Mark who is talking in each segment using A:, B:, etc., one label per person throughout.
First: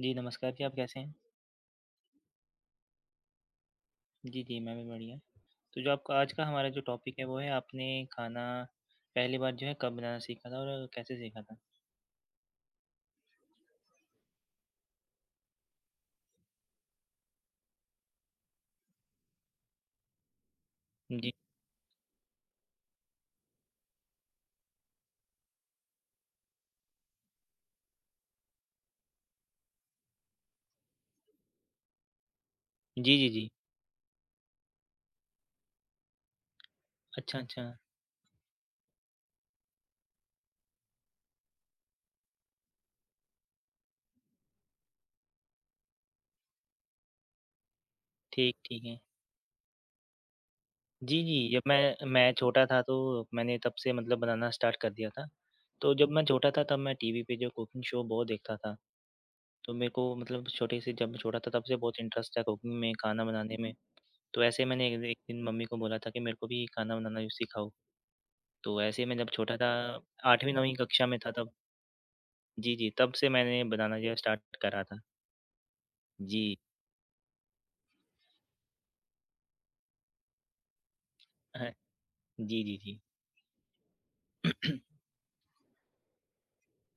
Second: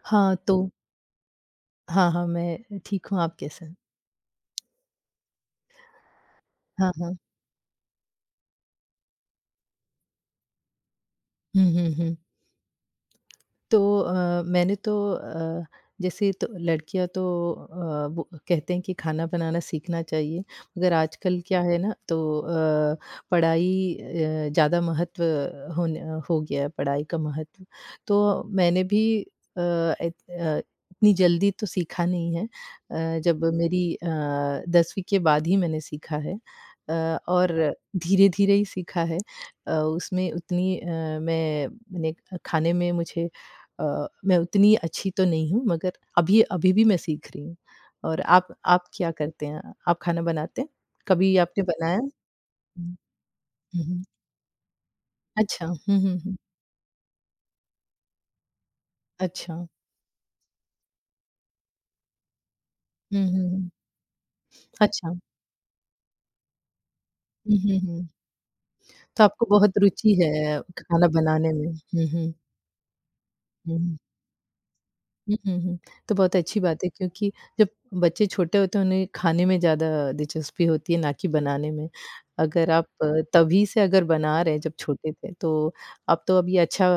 A: जी,
B: हाँ,
A: नमस्कार जी,
B: तो,
A: आप कैसे हैं?
B: हाँ, हाँ, मैं ठीक हूँ, आप कैसे हैं?
A: जी, जी, मैं भी बढ़िया। तो जो आपका आज का हमारा जो
B: हाँ, हाँ।
A: टॉपिक है वो है आपने खाना पहली बार जो है कब बनाना सीखा था और कैसे सीखा था?
B: हुँ, हुँ, हुँ। तो मैंने तो जैसे तो लड़कियां तो वो कहते हैं कि खाना बनाना सीखना चाहिए। मगर
A: जी।
B: आजकल क्या है ना, तो पढ़ाई ज़्यादा महत्व होने हो गया है पढ़ाई का महत्व। तो मैंने भी अ, इत- अ, इतनी जल्दी तो सीखा नहीं है।
A: जी, जी,
B: जब
A: जी।
B: मेरी दसवीं के बाद ही मैंने सीखा है। अ,
A: अच्छा,
B: और
A: अच्छा।
B: धीरे धीरे ही सीखा है। उसमें उतनी मैंने खाने में मुझे, मैं उतनी अच्छी तो नहीं हूँ, मगर अभी अभी भी मैं सीख रही हूँ। और आप
A: ठीक,
B: आप
A: ठीक है।
B: क्या करते हैं? आप खाना बनाते हैं?
A: जी, जी,
B: कभी आपने
A: जब
B: बनाया?
A: मैं छोटा था तो
B: हुँ,
A: मैंने तब
B: हुँ,
A: से
B: हुँ।
A: मतलब बनाना स्टार्ट कर दिया था।
B: अच्छा।
A: तो
B: हुँ,
A: जब
B: हुँ,
A: मैं
B: हुँ।
A: छोटा था तब मैं टीवी पे जो कुकिंग शो बहुत देखता था।
B: अच्छा।
A: तो मेरे को मतलब छोटे से जब मैं छोटा था तब से बहुत इंटरेस्ट था कुकिंग में, खाना
B: हुँ, हुँ,
A: बनाने
B: हुँ।
A: में। तो ऐसे मैंने एक
B: अच्छा।
A: एक दिन मम्मी को बोला था कि मेरे को भी खाना बनाना जो
B: हुँ,
A: सिखाओ।
B: हुँ, हुँ।
A: तो ऐसे मैं
B: तो
A: जब
B: आपको
A: छोटा था
B: बहुत रुचि है
A: 8वीं 9वीं कक्षा
B: खाना
A: में था तब।
B: बनाने में। हुँ, हुँ।
A: जी, जी, तब से मैंने
B: हुँ, हुँ।
A: बनाना जो है स्टार्ट करा था।
B: हुँ, हुँ, हुँ। तो बहुत
A: जी।
B: अच्छी बात है, क्योंकि जब बच्चे छोटे होते हैं उन्हें खाने में ज़्यादा दिलचस्पी होती है, ना कि बनाने
A: अह,
B: में।
A: जी,
B: अगर
A: जी,
B: आप
A: जी।
B: तभी से अगर बना रहे हैं जब छोटे थे, तो आप तो अभी अच्छा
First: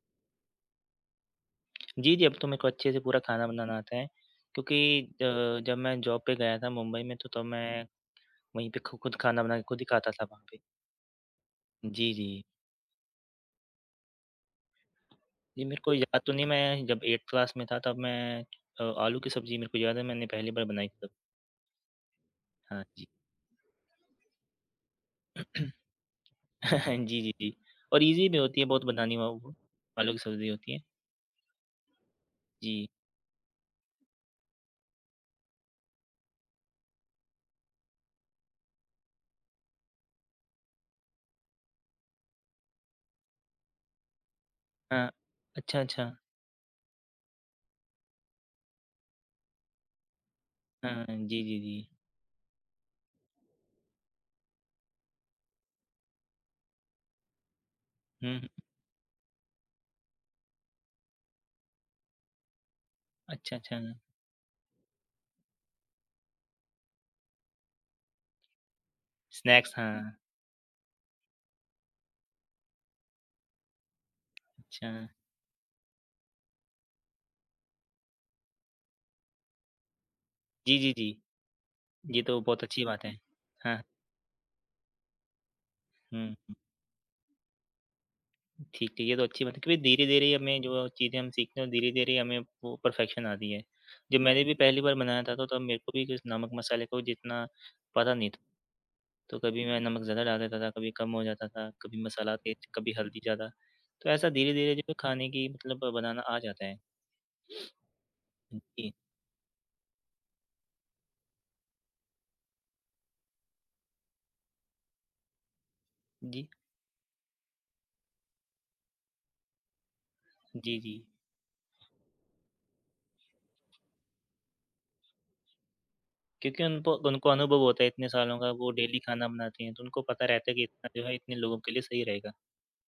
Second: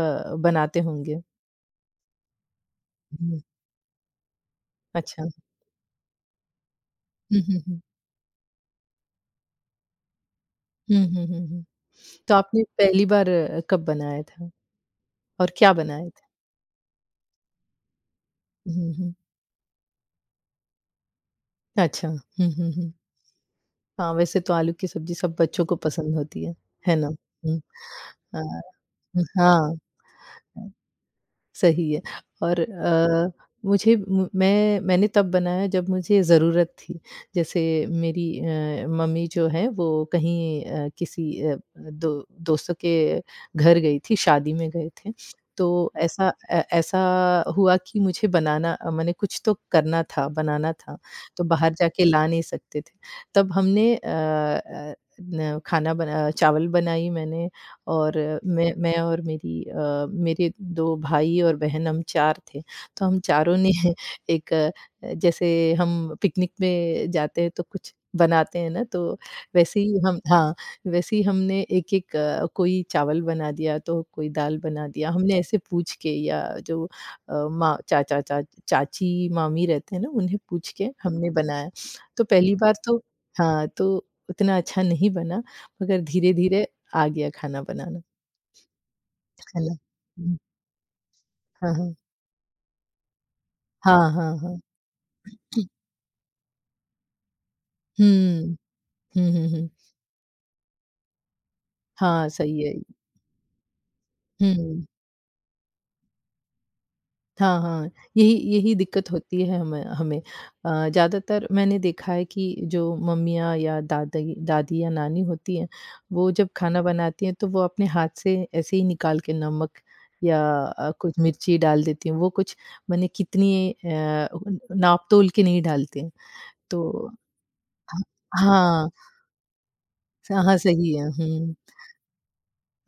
B: बनाते होंगे।
A: जी, जी, अब तो मेरे को अच्छे से पूरा
B: हुँ,
A: खाना बनाना आता है क्योंकि
B: अच्छा।
A: जब मैं जॉब पे गया था मुंबई में तो
B: हुँ,
A: तब
B: हुँ, हुँ।
A: मैं वहीं पे खु खुद खाना बना के खुद ही खाता था वहाँ पे।
B: हुँ, हुँ, हुँ, हुँ।
A: जी, जी।
B: तो आपने पहली बार कब बनाया था और
A: जी,
B: क्या
A: मेरे को
B: बनाए
A: याद
B: थे?
A: तो नहीं मैं जब 8th क्लास में था तब मैं
B: हुँ, हुँ।
A: आलू की सब्ज़ी मेरे को याद है मैंने पहली बार बनाई थी तब।
B: अच्छा। हुँ, हुँ,
A: हाँ
B: हुँ।
A: जी।
B: हाँ, वैसे तो आलू की सब्ज़ी सब बच्चों को पसंद होती है ना?
A: जी, जी, जी।
B: हुँ,
A: और ईज़ी भी होती
B: हाँ।
A: है बहुत बनानी वा वो आलू की सब्ज़ी
B: हाँ।
A: होती है।
B: सही है। और
A: जी।
B: अ, मुझे मु मैं मैंने तब बनाया जब मुझे ज़रूरत थी। जैसे मेरी मम्मी जो है वो कहीं किसी दो दोस्तों के घर गई थी, शादी में गए
A: हाँ।
B: थे। तो
A: अच्छा, अच्छा।
B: ऐसा हुआ कि मुझे बनाना, मैंने कुछ तो करना था, बनाना था,
A: हाँ,
B: तो
A: जी, जी,
B: बाहर
A: जी।
B: जाके ला नहीं सकते थे। तब हमने अ अ, न खाना बना चावल बनाई मैंने। और
A: हुँ, हुँ।
B: मैं और मेरे 2 भाई और बहन हम 4 थे। तो हम
A: अच्छा,
B: चारों ने
A: अच्छा।
B: एक, जैसे हम पिकनिक में जाते हैं तो कुछ बनाते हैं ना, तो
A: स्नैक्स
B: वैसे ही
A: हाँ,
B: हम, हाँ, वैसे ही हमने एक-एक, कोई चावल बना दिया तो कोई दाल बना
A: अच्छा।
B: दिया। हमने ऐसे पूछ के, या जो माँ, चाचा चा चाची, मामी रहते हैं ना, उन्हें पूछ
A: जी,
B: के
A: जी, जी।
B: हमने बनाया।
A: ये
B: तो
A: तो
B: पहली
A: बहुत
B: बार
A: अच्छी
B: तो,
A: बात है।
B: हाँ,
A: हाँ,
B: तो उतना अच्छा नहीं बना, मगर
A: हुँ, हुँ।
B: धीरे-धीरे आ गया खाना बनाना,
A: ठीक है, ये तो अच्छी बात है
B: है ना?
A: क्योंकि धीरे-धीरे
B: हुँ,
A: हमें जो चीज़ें हम सीखते हैं,
B: हाँ, हाँ।
A: धीरे-धीरे हमें वो परफेक्शन आती है।
B: हाँ,
A: जब
B: हाँ,
A: मैंने भी
B: हाँ।
A: पहली बार बनाया था तो तब मेरे को भी इस नमक मसाले को जितना पता नहीं था।
B: हुँ। हुँ,
A: तो
B: हुँ,
A: कभी
B: हुँ।
A: मैं नमक ज़्यादा डाल देता था, कभी कम हो जाता था, कभी
B: हाँ,
A: मसाला
B: सही
A: तेज़,
B: है।
A: कभी हल्दी ज़्यादा। तो ऐसा धीरे-धीरे जो
B: हुँ।
A: है खाने की मतलब बनाना आ जाता है।
B: हाँ, हाँ। यही यही
A: जी,
B: दिक्कत होती है हमें हमें। ज़्यादातर मैंने देखा है कि जो मम्मियाँ या दादी दादी या नानी होती हैं, वो
A: जी,
B: जब खाना बनाती हैं तो वो अपने हाथ से ऐसे ही निकाल के नमक या
A: जी, जी।
B: कुछ मिर्ची डाल देती हैं। वो कुछ माने कितनी, नाप-तोल के नहीं डालती हैं।
A: क्योंकि उनको
B: तो
A: उनको अनुभव होता है इतने सालों का, वो
B: हाँ,
A: डेली खाना बनाती हैं, तो उनको पता
B: स
A: रहता है
B: हाँ,
A: कि इतना
B: सही है।
A: जो है इतने
B: हुँ।
A: लोगों के लिए सही रहेगा।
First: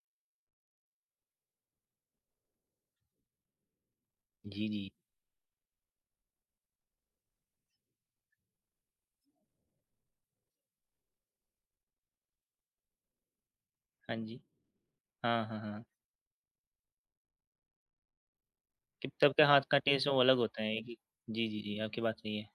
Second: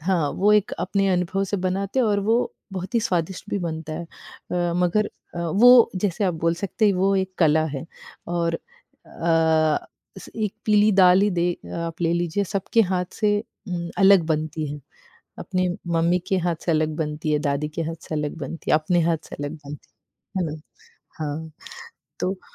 B: हाँ, वो एक अपने अनुभव से बनाते हैं और वो बहुत ही स्वादिष्ट भी बनता है।
A: जी, जी।
B: मगर वो, जैसे आप बोल सकते हैं, वो एक कला है। और अ, स एक पीली दाल ही, दे आप ले लीजिए सबके हाथ से,
A: हाँ
B: अलग
A: जी।
B: बनती है।
A: हाँ, हाँ,
B: अपने
A: हाँ।
B: मम्मी के हाथ से अलग बनती है, दादी के हाथ से अलग बनती है, अपने
A: कि
B: हाथ से
A: सबके
B: अलग
A: हाथ का
B: बनती
A: टेस्ट वो अलग
B: है। है ना?
A: होता है कि जी,
B: हाँ,
A: जी, जी, आपकी बात
B: तो
A: सही है।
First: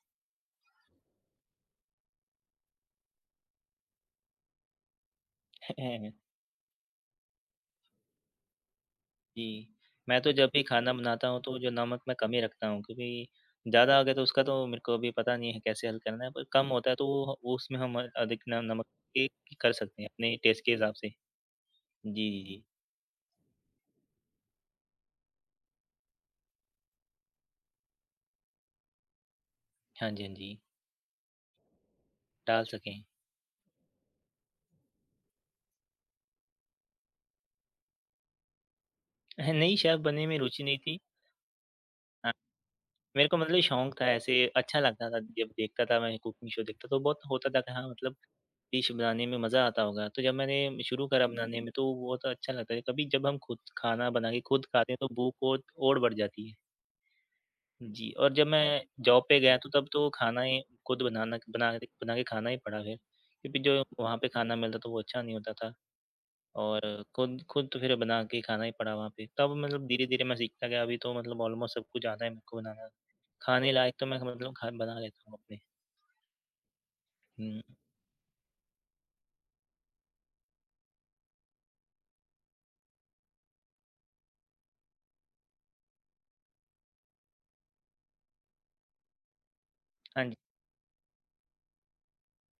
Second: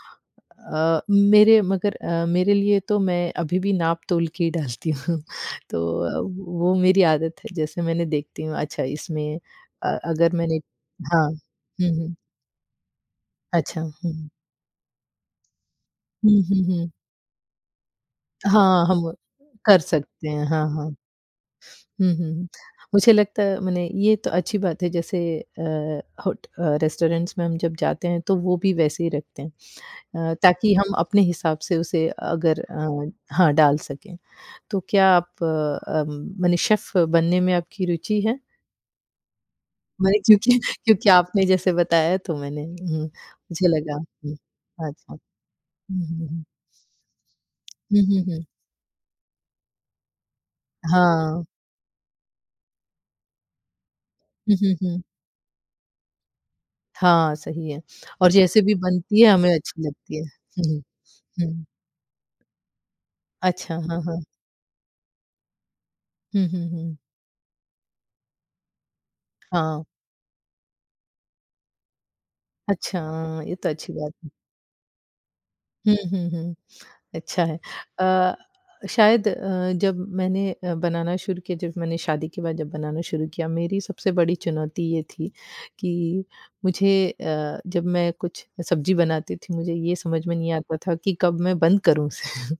B: मेरे लिए तो मैं अभी भी नाप-तोल के ही डालती हूँ। तो अ, वो मेरी आदत है। जैसे मैंने देखती हूँ अच्छा इसमें,
A: जी, मैं तो
B: अगर
A: जब
B: मैंने,
A: भी खाना बनाता
B: हाँ।
A: हूँ, तो जो
B: हुँ,
A: नमक मैं
B: हुँ।
A: कम ही रखता हूँ क्योंकि
B: अच्छा।
A: ज़्यादा आ
B: हुँ।
A: गया तो उसका तो मेरे को अभी पता नहीं है कैसे हल करना है,
B: हुँ,
A: पर
B: हुँ,
A: कम
B: हुँ।
A: होता है तो वो उसमें हम अधिक न
B: हाँ,
A: नमक
B: हम
A: के कर
B: कर
A: सकते हैं
B: सकते
A: अपने
B: हैं।
A: टेस्ट
B: हाँ,
A: के
B: हाँ।
A: हिसाब से। जी,
B: हुँ, हुँ,
A: जी,
B: हुँ।
A: जी।
B: मुझे लगता है मने ये तो अच्छी बात है। जैसे रेस्टोरेंट्स में हम जब जाते हैं तो वो भी वैसे ही रखते
A: हाँ जी,
B: हैं,
A: हाँ जी।
B: ताकि हम अपने हिसाब से उसे, अगर,
A: डाल सकें।
B: हाँ, डाल सकें। तो क्या आप, अम, माने, शेफ़ बनने में आपकी रुचि है?
A: नई शेफ़
B: माने,
A: बनने में
B: क्योंकि
A: रुचि नहीं थी।
B: क्योंकि आपने जैसे बताया, तो मैंने,
A: मेरे को मतलब
B: मुझे
A: शौक
B: लगा।
A: था
B: हुँ,
A: ऐसे अच्छा लगता
B: अच्छा।
A: था जब देखता था
B: हुँ,
A: मैं
B: हुँ, हुँ।
A: कुकिंग शो देखता तो बहुत होता था कि हाँ
B: हुँ,
A: मतलब
B: हुँ, हुँ।
A: डिश बनाने में मज़ा आता होगा। तो जब मैंने शुरू करा
B: हाँ।
A: बनाने में तो वो तो अच्छा लगता है। कभी जब हम खुद खाना बना के
B: हुँ,
A: खुद
B: हुँ,
A: खाते हैं
B: हुँ।
A: तो भूख और बढ़ जाती है।
B: हाँ, सही है,
A: जी,
B: और
A: और जब
B: जैसे भी
A: मैं
B: बनती
A: जॉब
B: है
A: पे
B: हमें
A: गया तो
B: अच्छी
A: तब तो
B: लगती है।
A: खाना ही
B: हुँ,
A: खुद
B: हुँ, हुँ।
A: बना के खाना ही पड़ा फिर। क्योंकि जो
B: अच्छा, हाँ,
A: वहाँ
B: हाँ।
A: पे खाना मिलता था वो अच्छा नहीं होता था
B: हुँ, हुँ,
A: और
B: हुँ।
A: खुद खुद तो फिर बना के खाना ही पड़ा वहाँ पे। तब
B: हाँ,
A: मतलब धीरे-धीरे मैं सीखता गया अभी तो मतलब ऑलमोस्ट सब कुछ आता है मेरे को बनाना।
B: अच्छा, ये तो
A: खाने
B: अच्छी
A: लायक तो
B: बात
A: मैं
B: है।
A: मतलब खा बना लेता हूँ अपने।
B: हुँ, हुँ, हुँ। अच्छा है।
A: हुँ,
B: अ, शायद जब मैंने बनाना शुरू किया, जब मैंने शादी के बाद जब बनाना शुरू किया, मेरी सबसे बड़ी चुनौती ये थी कि मुझे, जब मैं कुछ सब्ज़ी बनाती थी, मुझे ये
A: हाँ
B: समझ में
A: जी।
B: नहीं आता था कि कब मैं बंद करूँ उसे।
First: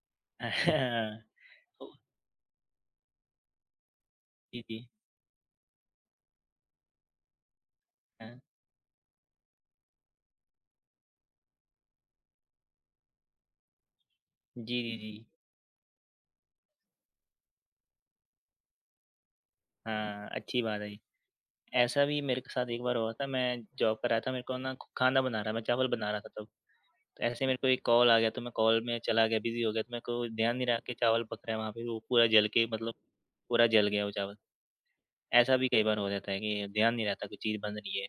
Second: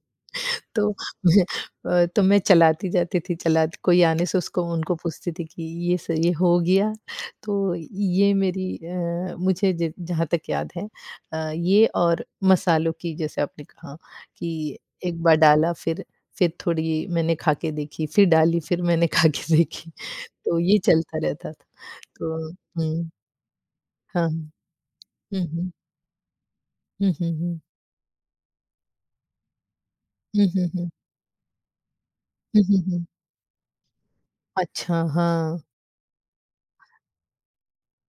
B: तो
A: ओह!
B: तो मैं चलाती जाती थी, चलाती, कोई आने से
A: जी,
B: उसको
A: जी।
B: उनको पूछती थी कि ये हो गया? तो ये
A: हाँ।
B: मेरी अ, मुझे ज जहाँ तक याद है, ये, और मसालों की, जैसे आपने कहा कि
A: जी, जी, जी।
B: एक बार डाला फिर थोड़ी मैंने खा के देखी, फिर डाली, फिर मैंने खा के देखी।
A: हाँ,
B: तो
A: अच्छी
B: ये
A: बात है ये।
B: चलता रहता था।
A: ऐसा भी मेरे के
B: तो
A: साथ एक बार
B: हुँ,
A: हुआ था, मैं जॉब कर रहा था, मेरे
B: हाँ।
A: को ना खाना
B: हुँ,
A: बना रहा मैं
B: हुँ।
A: चावल बना रहा था तब।
B: हुँ,
A: तो
B: हुँ,
A: ऐसे ही मेरे
B: हुँ।
A: को एक कॉल आ गया तो मैं कॉल में चला गया, बिज़ी हो गया तो मेरे को
B: हुँ,
A: ध्यान नहीं
B: हुँ,
A: रहा
B: हुँ।
A: कि चावल पक रहा है वहाँ पे, वो पूरा जल
B: हुँ,
A: के
B: हुँ,
A: मतलब
B: हुँ।
A: पूरा जल गया वो चावल।
B: अच्छा,
A: ऐसा
B: हाँ।
A: भी कई बार हो जाता है कि ध्यान नहीं रहता कोई चीज़ बन रही है।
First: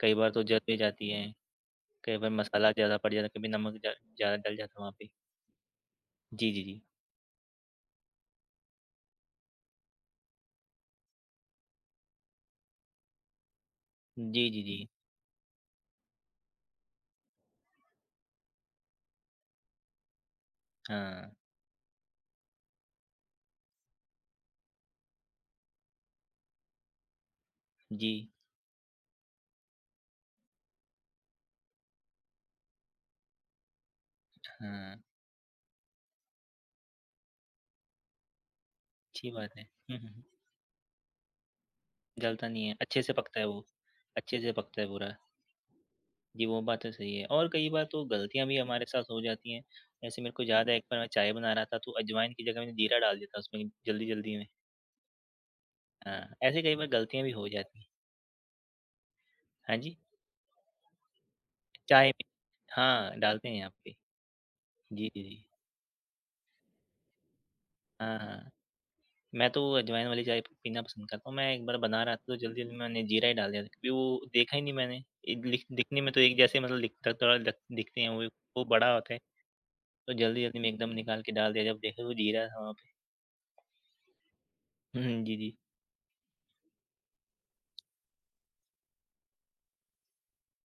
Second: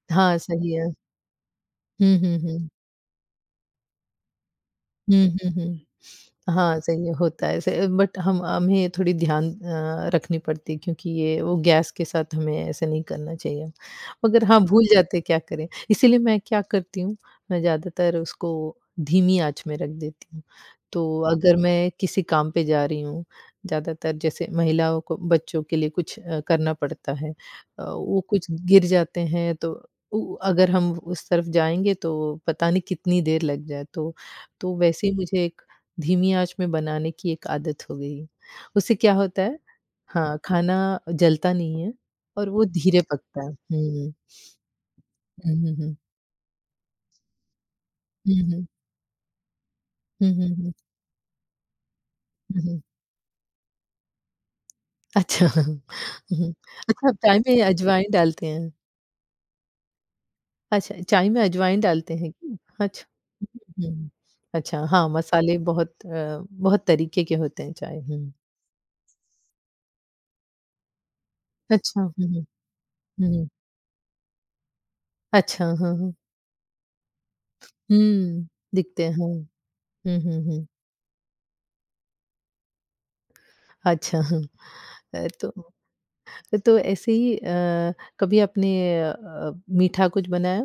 A: कई बार
B: हाँ,
A: तो जल
B: सही
A: भी
B: है।
A: जाती है,
B: हुँ,
A: कई बार
B: हुँ, हुँ।
A: मसाला ज़्यादा पड़ जाता है, कभी नमक ज़्यादा डल जाता है वहाँ पे।
B: हुँ, हुँ, हुँ।
A: जी, जी, जी।
B: हाँ, सही है, होता है ऐसे, बट हम हमें थोड़ी ध्यान, रखनी पड़ती है, क्योंकि ये वो गैस के साथ हमें ऐसे नहीं करना चाहिए। मगर
A: जी,
B: हाँ,
A: जी, जी।
B: भूल जाते हैं, क्या करें? इसीलिए मैं क्या करती हूँ, मैं ज़्यादातर उसको धीमी आँच में रख देती हूँ। तो
A: हाँ,
B: अगर मैं किसी काम पे जा रही हूँ, ज़्यादातर जैसे महिलाओं को बच्चों के लिए कुछ, करना पड़ता है।
A: जी,
B: वो कुछ गिर जाते हैं तो उ अगर हम उस तरफ जाएँगे तो पता नहीं कितनी देर लग जाए। तो
A: हाँ,
B: वैसे ही मुझे धीमी आँच में बनाने की एक आदत हो गई है। उससे क्या
A: अच्छी
B: होता
A: बात
B: है,
A: है। हुँ, हुँ, हुँ।
B: हाँ, खाना जलता नहीं है,
A: जलता
B: और वो
A: नहीं है,
B: धीरे
A: अच्छे से पकता
B: पकता
A: है
B: है।
A: वो,
B: हुँ,
A: अच्छे से पकता है पूरा।
B: हुँ, हुँ, हुँ।
A: जी, वो बात तो सही है और कई बार तो
B: हुँ,
A: गलतियाँ भी
B: हुँ।
A: हमारे साथ हो जाती हैं। जैसे
B: हुँ,
A: मेरे को
B: हुँ,
A: याद
B: हुँ।
A: है एक बार मैं चाय बना रहा था तो अजवाइन की जगह
B: हुँ,
A: मैंने
B: हुँ।
A: जीरा डाल दिया था उसमें जल्दी-जल्दी में।
B: अच्छा। हुँ,
A: हाँ,
B: हुँ।
A: ऐसे कई बार
B: अच्छा, आप
A: गलतियाँ भी
B: चाय
A: हो
B: में
A: जाती हैं।
B: अजवाइन डालते हैं?
A: हाँ जी,
B: अच्छा, चाय में अजवाइन
A: चाय
B: डालते
A: में
B: हैं क्या? अच्छा।
A: हाँ, डालते हैं यहाँ पे।
B: हुँ। अच्छा, हाँ,
A: जी, जी, जी।
B: मसाले बहुत तरीके के होते हैं चाय।
A: हाँ,
B: हुँ।
A: हाँ। मैं तो अजवाइन वाली चाय पीना पसंद करता हूँ। मैं एक बार
B: अच्छा।
A: बना
B: हुँ,
A: रहा था तो
B: हुँ।
A: जल्दी-जल्दी में मैंने
B: हुँ,
A: जीरा ही
B: हुँ।
A: डाल दिया था क्योंकि वो देखा ही नहीं मैंने। लिख
B: अच्छा, हाँ,
A: दिखने
B: हाँ।
A: में तो एक जैसे मतलब दिखता थोड़ा लग दिखते हैं वो
B: हुँ,
A: वो बड़ा
B: दिखते
A: होता
B: हैं।
A: है।
B: हुँ,
A: तो
B: हुँ, हुँ।
A: जल्दी-जल्दी
B: हुँ।
A: में एकदम निकाल के डाल दिया जब देखा तो जीरा था वहाँ पे।
B: अच्छा, हाँ।
A: हुँ,
B: अ,
A: जी,
B: तो
A: जी।
B: तो ऐसे ही, कभी आपने, अ, मीठा कुछ बनाया?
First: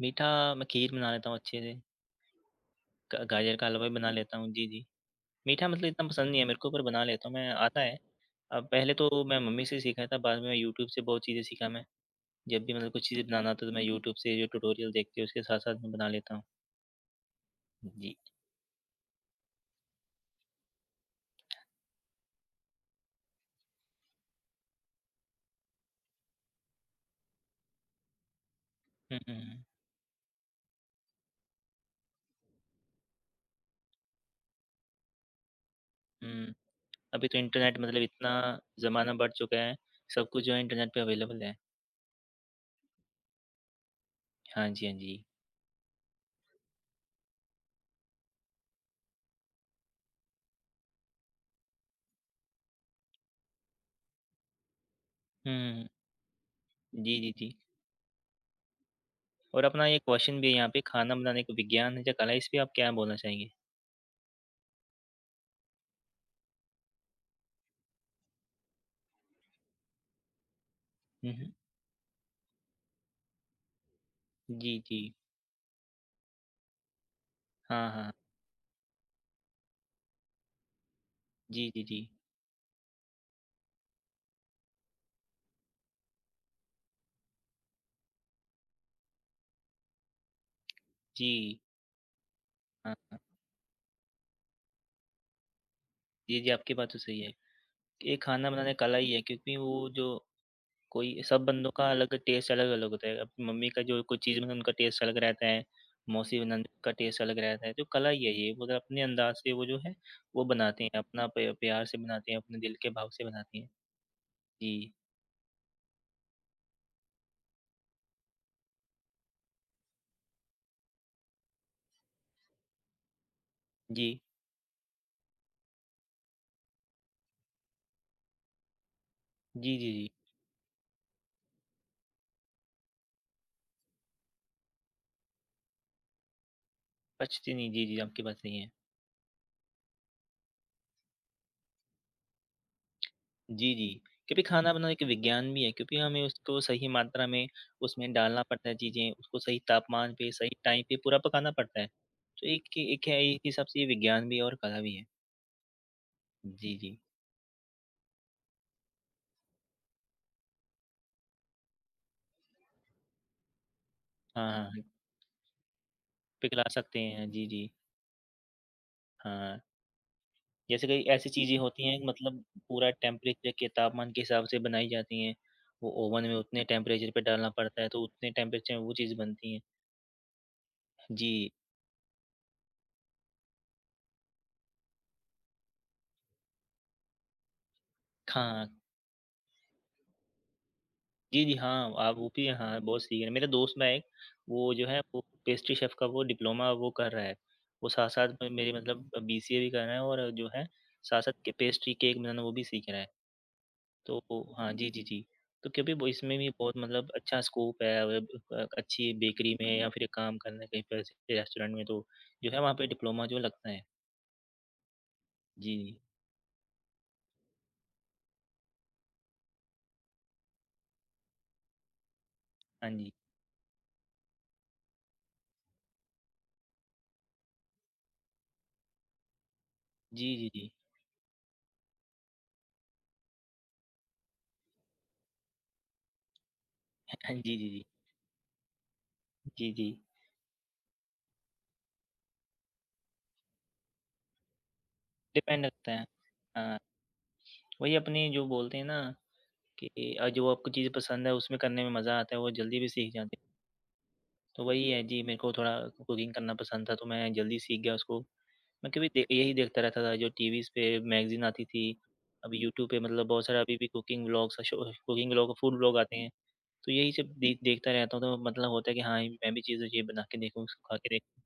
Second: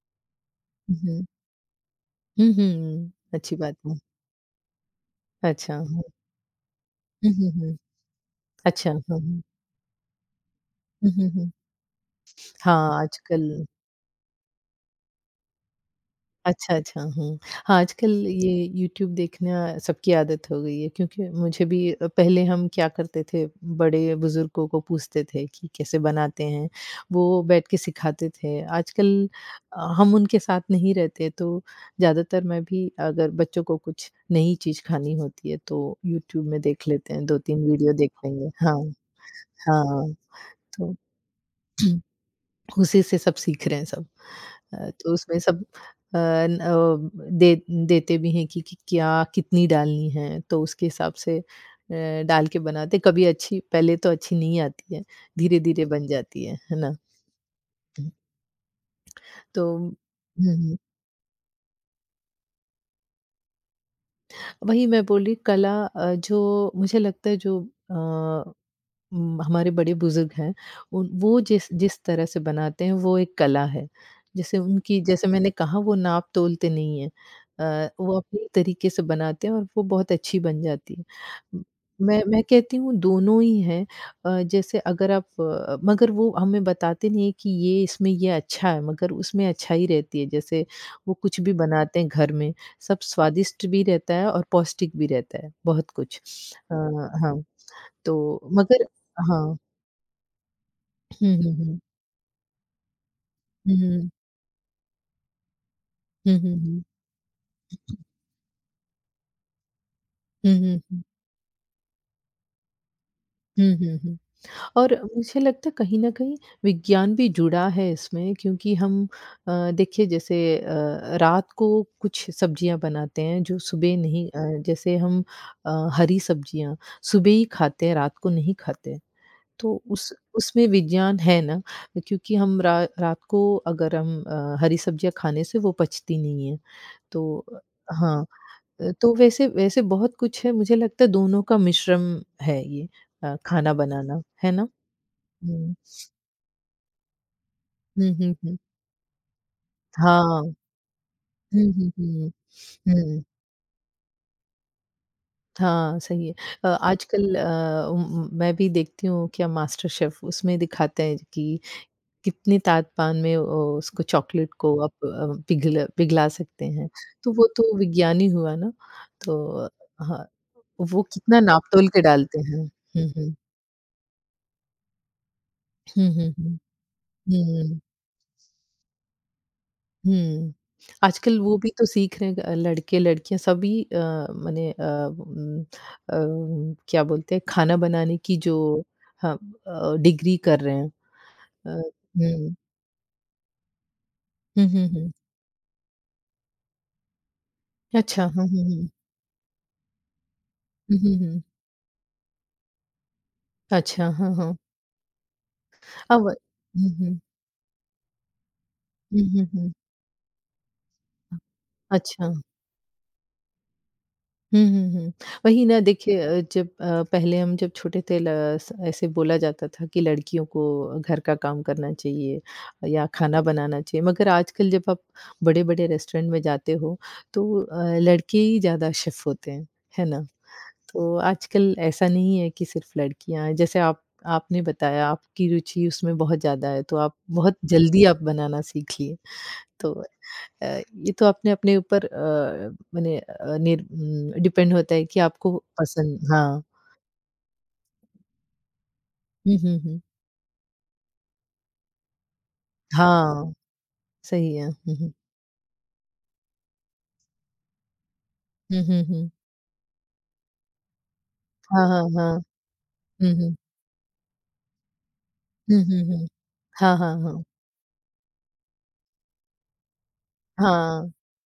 A: मीठा मैं खीर
B: हुँ,
A: बना
B: हुँ।
A: लेता हूँ अच्छे से,
B: हुँ, हुँ।
A: ग
B: अच्छी
A: गाजर का
B: बात
A: हलवा
B: है।
A: भी बना लेता हूँ। जी, जी। मीठा
B: अच्छा।
A: मतलब इतना पसंद नहीं है मेरे को पर बना लेता
B: हुँ,
A: हूँ मैं,
B: हुँ, हुँ।
A: आता है। अब
B: अच्छा।
A: पहले
B: हुँ,
A: तो मैं
B: हुँ।
A: मम्मी से सीखा था बाद में यूट्यूब से
B: हुँ,
A: बहुत
B: हुँ,
A: चीज़ें
B: हुँ।
A: सीखा मैं। जब भी मतलब
B: हाँ,
A: कुछ चीज़ें
B: आजकल,
A: बनाना होता है तो मैं यूट्यूब से जो ट्यूटोरियल देख के उसके साथ-साथ में बना लेता हूँ।
B: अच्छा, अच्छा, हुँ। हाँ, आजकल
A: जी।
B: ये यूट्यूब देखना सबकी आदत हो गई है, क्योंकि मुझे भी, पहले हम क्या करते थे, बड़े बुज़ुर्गों को पूछते थे कि कैसे बनाते हैं, वो बैठ के सिखाते थे।
A: हुँ,
B: आजकल,
A: हुँ, हुँ।
B: हम उनके साथ नहीं रहते, तो ज़्यादातर मैं भी, अगर बच्चों को कुछ नई चीज़ खानी होती है, तो यूट्यूब
A: हुँ,
B: में देख लेते हैं,
A: अभी तो
B: 2-3
A: इंटरनेट
B: वीडियो
A: मतलब
B: देख
A: इतना
B: लेंगे। हाँ,
A: ज़माना बढ़ चुका है,
B: हाँ,
A: सब कुछ जो है इंटरनेट
B: तो
A: पे अवेलेबल है।
B: उसी से सब सीख रहे हैं सब।
A: हाँ जी, हाँ
B: तो
A: जी।
B: उसमें सब, अ, न अ, दे देते भी हैं कि क्या कितनी डालनी है, तो उसके हिसाब से, डाल के बनाते। कभी अच्छी, पहले तो अच्छी नहीं आती है, धीरे-धीरे
A: हुँ,
B: बन जाती है ना?
A: जी, जी, जी। और
B: तो
A: अपना
B: हुँ,
A: ये क्वेश्चन भी है यहाँ
B: हुँ।
A: पे खाना बनाने का विज्ञान है या कला है, इस पे आप क्या बोलना चाहेंगे?
B: वही मैं बोल रही कला, जो मुझे लगता है, जो अ हमारे बड़े बुज़ुर्ग हैं, उन
A: हुँ,
B: वो
A: हुँ।
B: जिस जिस तरह से बनाते हैं वो एक कला है। जैसे
A: जी,
B: उनकी,
A: जी।
B: जैसे मैंने कहा, वो नाप-तोलते नहीं हैं।
A: हाँ, हाँ।
B: वो अपने तरीके से बनाते हैं और वो बहुत अच्छी बन जाती है। उम,
A: जी, जी, जी।
B: मैं कहती हूँ दोनों ही हैं, जैसे अगर आप, मगर वो हमें बताते नहीं हैं कि ये इसमें ये अच्छा है, मगर उसमें अच्छाई रहती है। जैसे वो कुछ भी
A: जी,
B: बनाते हैं घर में,
A: हाँ,
B: सब
A: हाँ।
B: स्वादिष्ट भी रहता है और पौष्टिक भी रहता है, बहुत कुछ।
A: जी, जी,
B: अ,
A: आपकी बात तो सही है।
B: हाँ।
A: ये
B: तो
A: खाना बनाने
B: मगर,
A: कला ही है क्योंकि
B: हाँ।
A: वो जो कोई
B: हुँ,
A: सब
B: हुँ,
A: बंदों
B: हुँ।
A: का अलग टेस्ट अलग-अलग होता है। अब मम्मी
B: हुँ,
A: का जो
B: हुँ।
A: कोई चीज़ में उनका टेस्ट अलग रहता है,
B: हुँ,
A: मौसी
B: हुँ,
A: नंद
B: हुँ।
A: का टेस्ट अलग रहता है, तो कला यही है, मतलब अपने अंदाज़ से वो जो है, वो
B: हुँ, हुँ,
A: बनाते हैं,
B: हुँ।
A: अपना प प्यार से बनाते हैं, अपने दिल के भाव से बनाती हैं।
B: हुँ, हुँ, हुँ। और
A: जी,
B: मुझे लगता है कहीं न कहीं विज्ञान भी जुड़ा है इसमें, क्योंकि हम, देखिए जैसे, रात को कुछ सब्जियाँ बनाते हैं जो सुबह
A: जी,
B: नहीं, जैसे हम, अ, हरी सब्जियाँ सुबह ही खाते हैं, रात को नहीं खाते।
A: जी,
B: तो
A: जी, जी।
B: उस उसमें विज्ञान है ना, क्योंकि हम रा रात को अगर हम, हरी सब्जियाँ खाने से वो पचती नहीं है। तो
A: पश्चिमी जी, जी, आपकी
B: हाँ।
A: बात सही है।
B: तो वैसे वैसे बहुत कुछ है, मुझे लगता है दोनों का मिश्रण है ये, खाना
A: जी, जी,
B: बनाना,
A: क्योंकि
B: है ना?
A: खाना बनाना एक विज्ञान भी है,
B: हुँ।
A: क्योंकि हमें उसको सही मात्रा में
B: हुँ,
A: उसमें
B: हुँ,
A: डालना
B: हुँ।
A: पड़ता है चीज़ें, उसको सही तापमान पे, सही
B: हाँ।
A: टाइम पे पूरा पकाना
B: हुँ,
A: पड़ता है।
B: हुँ, हुँ।
A: तो एक एक है,
B: हुँ।
A: एक हिसाब से ये विज्ञान भी है और कला भी है।
B: हाँ, सही है।
A: जी, जी।
B: आजकल, मैं भी देखती हूँ क्या मास्टर शेफ उसमें दिखाते हैं कि कितने तापमान में, उसको
A: हाँ,
B: चॉकलेट
A: हाँ।
B: को
A: हाँ।
B: आप, पिघला
A: पिघला
B: सकते हैं।
A: सकते हैं।
B: तो वो
A: जी, जी।
B: तो विज्ञान ही हुआ ना,
A: हाँ,
B: तो हाँ,
A: जैसे कई
B: वो
A: ऐसी
B: कितना
A: चीज़ें होती
B: नाप-तोल
A: हैं
B: के डालते
A: मतलब
B: हैं।
A: पूरा
B: हुँ, हुँ।
A: टेम्परेचर के तापमान के हिसाब से बनाई जाती हैं। वो
B: हुँ,
A: ओवन
B: हुँ,
A: में
B: हुँ।
A: उतने टेम्परेचर पे डालना
B: हुँ।
A: पड़ता है, तो उतने टेम्परेचर में वो चीज़ बनती हैं।
B: हुँ। आजकल
A: जी,
B: वो भी तो सीख रहे हैं, लड़के-लड़कियाँ सभी, अ, मने अ, उम, अ, म, क्या बोलते हैं खाना बनाने की जो,
A: हाँ।
B: हाँ, डिग्री कर रहे हैं।
A: जी, जी,
B: अ,
A: हाँ, आप वो भी
B: हुँ।
A: हाँ, बहुत सीख रहे हैं। मेरा दोस्त ना एक,
B: हुँ,
A: वो जो
B: हुँ,
A: है
B: हुँ।
A: वो पेस्ट्री शेफ़ का वो डिप्लोमा वो कर रहा है। वो
B: अच्छा।
A: साथ-साथ
B: हुँ,
A: में
B: हुँ,
A: मेरे
B: हुँ।
A: मतलब बीसीए भी कर रहा है और जो है
B: हुँ, हुँ,
A: साथ-साथ
B: हुँ।
A: के पेस्ट्री केक बनाना वो भी सीख रहा है।
B: अच्छा।
A: तो
B: हाँ, हाँ।
A: हाँ, जी, जी, जी। तो क्योंकि वो
B: अब,
A: इसमें भी बहुत
B: हुँ,
A: मतलब
B: हुँ।
A: अच्छा स्कोप है अब अच्छी
B: हुँ, हुँ,
A: बेकरी
B: हुँ।
A: में या फिर काम करना कहीं पर ऐसे रेस्टोरेंट में तो
B: अच्छा। हाँ।
A: जो है वहाँ पे डिप्लोमा जो लगता है।
B: हुँ, हुँ, हुँ। वही
A: जी,
B: ना
A: जी।
B: देखिए, जब पहले हम जब छोटे थे ल स ऐसे बोला जाता था कि लड़कियों को घर का काम करना चाहिए
A: हाँ
B: या
A: जी।
B: खाना बनाना चाहिए। मगर आजकल जब आप बड़े-बड़े रेस्टोरेंट में जाते हो तो लड़के ही ज़्यादा शेफ़ होते हैं, है ना?
A: जी, जी, जी।
B: तो आजकल ऐसा नहीं है कि सिर्फ़ लड़कियाँ हैं। जैसे आप आपने बताया आपकी रुचि उसमें बहुत ज़्यादा है, तो आप
A: हाँ,
B: बहुत
A: जी, जी, जी।
B: जल्दी आप बनाना सीख लिए।
A: जी, जी।
B: तो अ, ये तो आपने अपने ऊपर, मने, डिपेंड होता है कि आपको
A: डिपेंड रखता है।
B: पसंद, हाँ।
A: हाँ, वही अपनी जो बोलते हैं ना
B: हुँ, हुँ,
A: कि
B: हुँ।
A: जो आपको चीज़ें पसंद है उसमें करने में मज़ा आता है, वो जल्दी भी सीख जाते हैं।
B: हाँ, सही है।
A: तो वही
B: हुँ,
A: है
B: हुँ।
A: जी, मेरे को थोड़ा कुकिंग करना पसंद था तो मैं जल्दी सीख गया उसको।
B: हुँ,
A: मैं
B: हुँ,
A: कभी दे
B: हुँ।
A: यही देखता रहता था जो टीवीज़ पे मैगज़ीन आती थी।
B: हाँ, हाँ, हाँ।
A: अब यूट्यूब पे मतलब
B: हुँ,
A: बहुत
B: हुँ।
A: सारा अभी भी कुकिंग व्लॉग्स का शो कुकिंग व्लॉग, फूड
B: हुँ,
A: व्लॉग
B: हुँ,
A: आते
B: हुँ।
A: हैं। तो
B: हाँ,
A: यही
B: हाँ,
A: सब
B: हाँ।
A: देखता रहता हूँ तो मतलब होता है कि हाँ, मैं भी चीज़ें ये बना के देखूँ, इसको खा के
B: हाँ।
A: देखूँ।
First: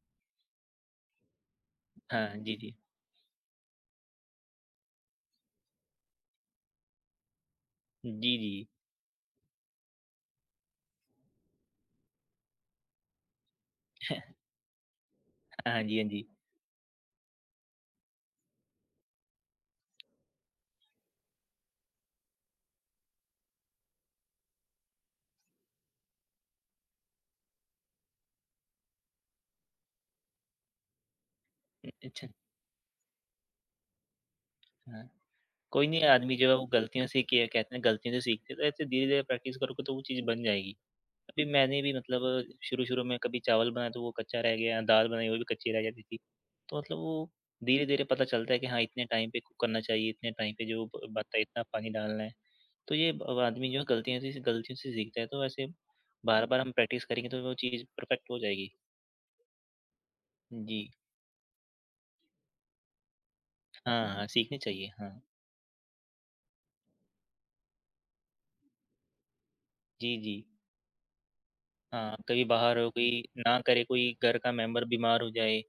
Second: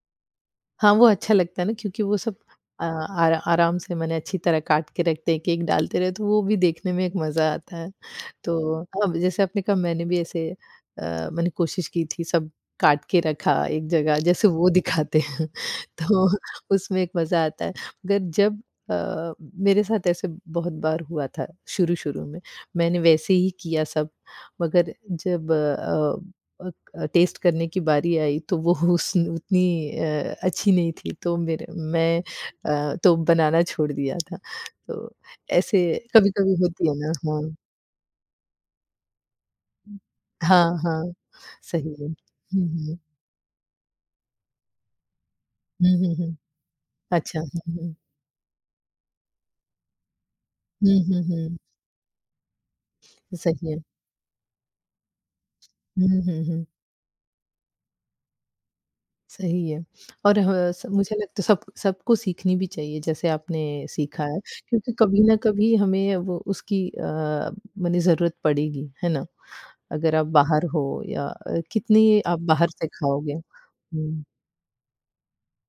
B: हाँ, वो अच्छा लगता है ना, क्योंकि वो सब,
A: हाँ, जी, जी।
B: आराम से माने अच्छी तरह काट के रखते हैं, केक डालते रहे तो वो भी देखने में एक मज़ा आता है।
A: जी, जी।
B: तो अब जैसे आपने कहा, मैंने भी ऐसे, मैंने कोशिश की थी सब काट के रखा एक जगह जैसे वो दिखाते हैं
A: हाँ जी, हाँ जी।
B: तो उसमें एक मज़ा आता है। मगर जब, अ, मेरे साथ ऐसे बहुत बार हुआ था शुरू-शुरू में, मैंने वैसे ही किया सब, मगर जब टेस्ट करने की बारी आई तो वो उस उतनी, अच्छी नहीं थी, तो
A: हुँ,
B: मैं
A: अच्छा,
B: तो बनाना छोड़ दिया था।
A: हाँ।
B: तो ऐसे
A: कोई नहीं आदमी जो
B: कभी-कभी
A: है वो
B: होती है
A: गलतियों
B: ना,
A: से
B: हाँ।
A: किया कहते हैं गलतियों से सीखते हैं, तो ऐसे धीरे-धीरे प्रैक्टिस करोगे तो वो चीज़ बन जाएगी।
B: हाँ, हाँ,
A: अभी मैंने भी
B: सही है।
A: मतलब
B: हुँ, हुँ।
A: शुरू-शुरू में कभी चावल बनाया तो वो कच्चा रह गया, दाल बनाई वो भी कच्ची रह
B: हुँ,
A: जाती
B: हुँ,
A: थी।
B: हुँ।
A: तो मतलब वो
B: अच्छा, हुँ, हुँ।
A: धीरे-धीरे पता चलता है कि हाँ, इतने टाइम पे कुक करना चाहिए, इतने टाइम पे जो
B: हुँ,
A: ब
B: हुँ,
A: बनता है
B: हुँ।
A: इतना पानी डालना है। तो ये अब
B: सही
A: आदमी
B: है।
A: जो है गलतियाँ से गलतियों से सीखता है तो ऐसे
B: हुँ, हुँ,
A: बार-बार
B: हुँ।
A: हम प्रैक्टिस करेंगे तो वो चीज़ परफेक्ट हो जाएगी।
B: सही है। और ह
A: जी।
B: स मुझे लगता है सब सबको सीखनी भी चाहिए, जैसे आपने
A: हाँ,
B: सीखा
A: हाँ,
B: है,
A: सीखनी चाहिए।
B: क्योंकि
A: हाँ।
B: कभी न कभी हमें वो उसकी, माने, ज़रूरत पड़ेगी, है ना? अगर
A: जी,
B: आप
A: जी।
B: बाहर हो या,
A: हाँ,
B: कितनी आप
A: कभी
B: बाहर
A: बाहर
B: से
A: हो, कोई
B: खाओगे?
A: ना करे कोई
B: हुँ,
A: घर का मेंबर बीमार हो जाए,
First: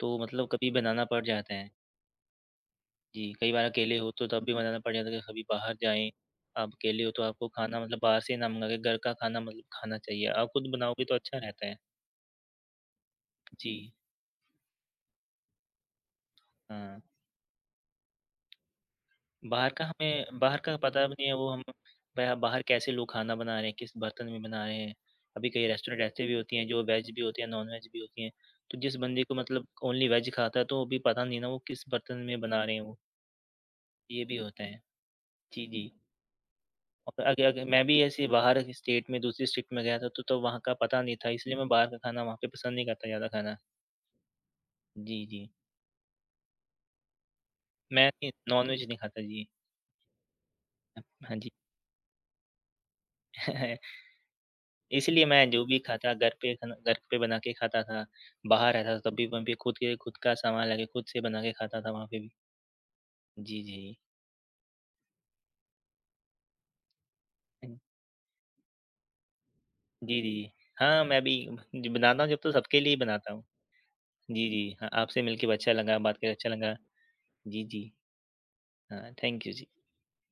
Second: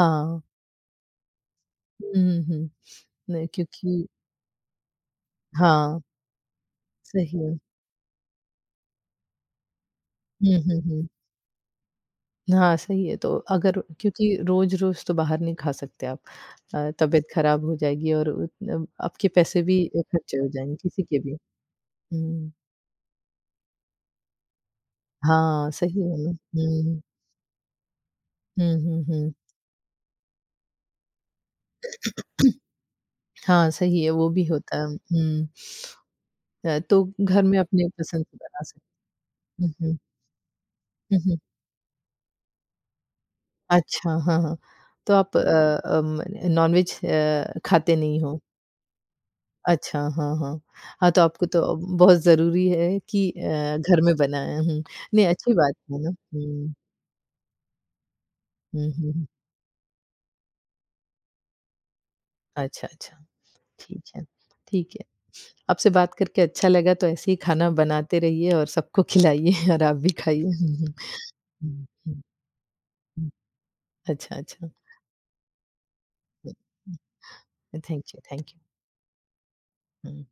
A: तो मतलब कभी बनाना पड़ जाता है।
B: हुँ, हुँ, हुँ।
A: जी,
B: नहीं,
A: कई बार अकेले
B: क्योंकि,
A: हो तो तब भी मनाना पड़ जाता है कि कभी बाहर
B: हाँ,
A: जाएँ, आप अकेले हो तो
B: सही
A: आपको
B: है।
A: खाना मतलब बाहर से ना मँगा के घर का खाना मतलब खाना चाहिए। आप
B: हुँ,
A: खुद
B: हुँ,
A: बनाओगे
B: हुँ।
A: तो अच्छा रहता है।
B: हाँ, सही है, तो अगर,
A: जी,
B: क्योंकि रोज़-रोज़ तो बाहर नहीं खा सकते आप।
A: हाँ,
B: तबीयत खराब हो जाएगी, और उतने आपके पैसे
A: बाहर
B: भी,
A: का
B: खर्चे
A: हमें
B: हो
A: बाहर
B: जाएँगे
A: का
B: किसी
A: पता भी
B: के
A: नहीं
B: भी।
A: है वो हम बह
B: हुँ,
A: बाहर कैसे लोग खाना बना रहे हैं, किस बर्तन में बना रहे हैं। अभी कई
B: हाँ, सही
A: रेस्टोरेंट
B: है
A: ऐसे
B: ना।
A: भी होती हैं जो
B: हुँ।
A: वेज भी होती हैं, नॉन-वेज भी होती हैं।
B: हुँ,
A: तो जिस
B: हुँ,
A: बंदे
B: हुँ।
A: को मतलब ओनली वेज खाता है तो वो भी पता नहीं ना वो किस बर्तन में बना रहे हैं वो,
B: हाँ, सही है,
A: ये
B: वो
A: भी
B: भी
A: होता
B: होता
A: है।
B: है। हुँ।
A: जी, जी।
B: तो
A: और
B: घर
A: आगे
B: में
A: आगे मैं
B: अपने
A: भी
B: पसंद
A: ऐसे
B: से बना
A: बाहर के
B: सकते।
A: स्टेट में दूसरी स्टेट
B: हुँ,
A: में
B: हुँ।
A: गया था तो वहाँ का पता नहीं
B: हुँ,
A: था
B: हुँ।
A: इसलिए मैं बाहर का खाना वहाँ पे पसंद नहीं करता ज़्यादा खाना।
B: अच्छा, हाँ, हाँ। तो
A: जी,
B: आप,
A: जी।
B: अम, नॉनवेज खाते
A: मैं
B: नहीं
A: नहीं
B: हो?
A: नॉन-वेज नहीं खाता जी।
B: अच्छा, हाँ, हाँ। हाँ, तो
A: हाँ
B: आपको
A: जी।
B: तो बहुत ज़रूरी है कि, घर में बनाएँ। हुँ।
A: इसलिए
B: नहीं,
A: मैं
B: अच्छी
A: जो
B: बात
A: भी
B: है ना।
A: खाता घर पे
B: हुँ।
A: खाना घर पे बना के खाता था। बाहर
B: हुँ,
A: रहता था
B: हुँ,
A: तब
B: हुँ।
A: भी वहाँ पे खुद के खुद का सामान लाके खुद से बना के खाता था वहाँ पे भी।
B: अच्छा, अच्छा।
A: जी, जी।
B: ठीक है, ठीक है। आपसे बात करके अच्छा लगा, तो ऐसे ही खाना
A: हुँ।
B: बनाते रहिए और सबको खिलाइए और आप भी
A: जी,
B: खाइए।
A: जी।
B: हुँ, हुँ।
A: हाँ, मैं भी
B: हुँ,
A: जो
B: हुँ,
A: बनाता हूँ जब तो सबके लिए ही
B: हुँ।
A: बनाता हूँ।
B: अच्छा,
A: जी,
B: अच्छा।
A: जी। हाँ, आपसे मिलके भी अच्छा लगा, बात करके अच्छा
B: हुँ,
A: लगा। जी,
B: हुँ।
A: जी।
B: Thank you, thank you.
A: हाँ, थैंक यू जी।
B: हुँ।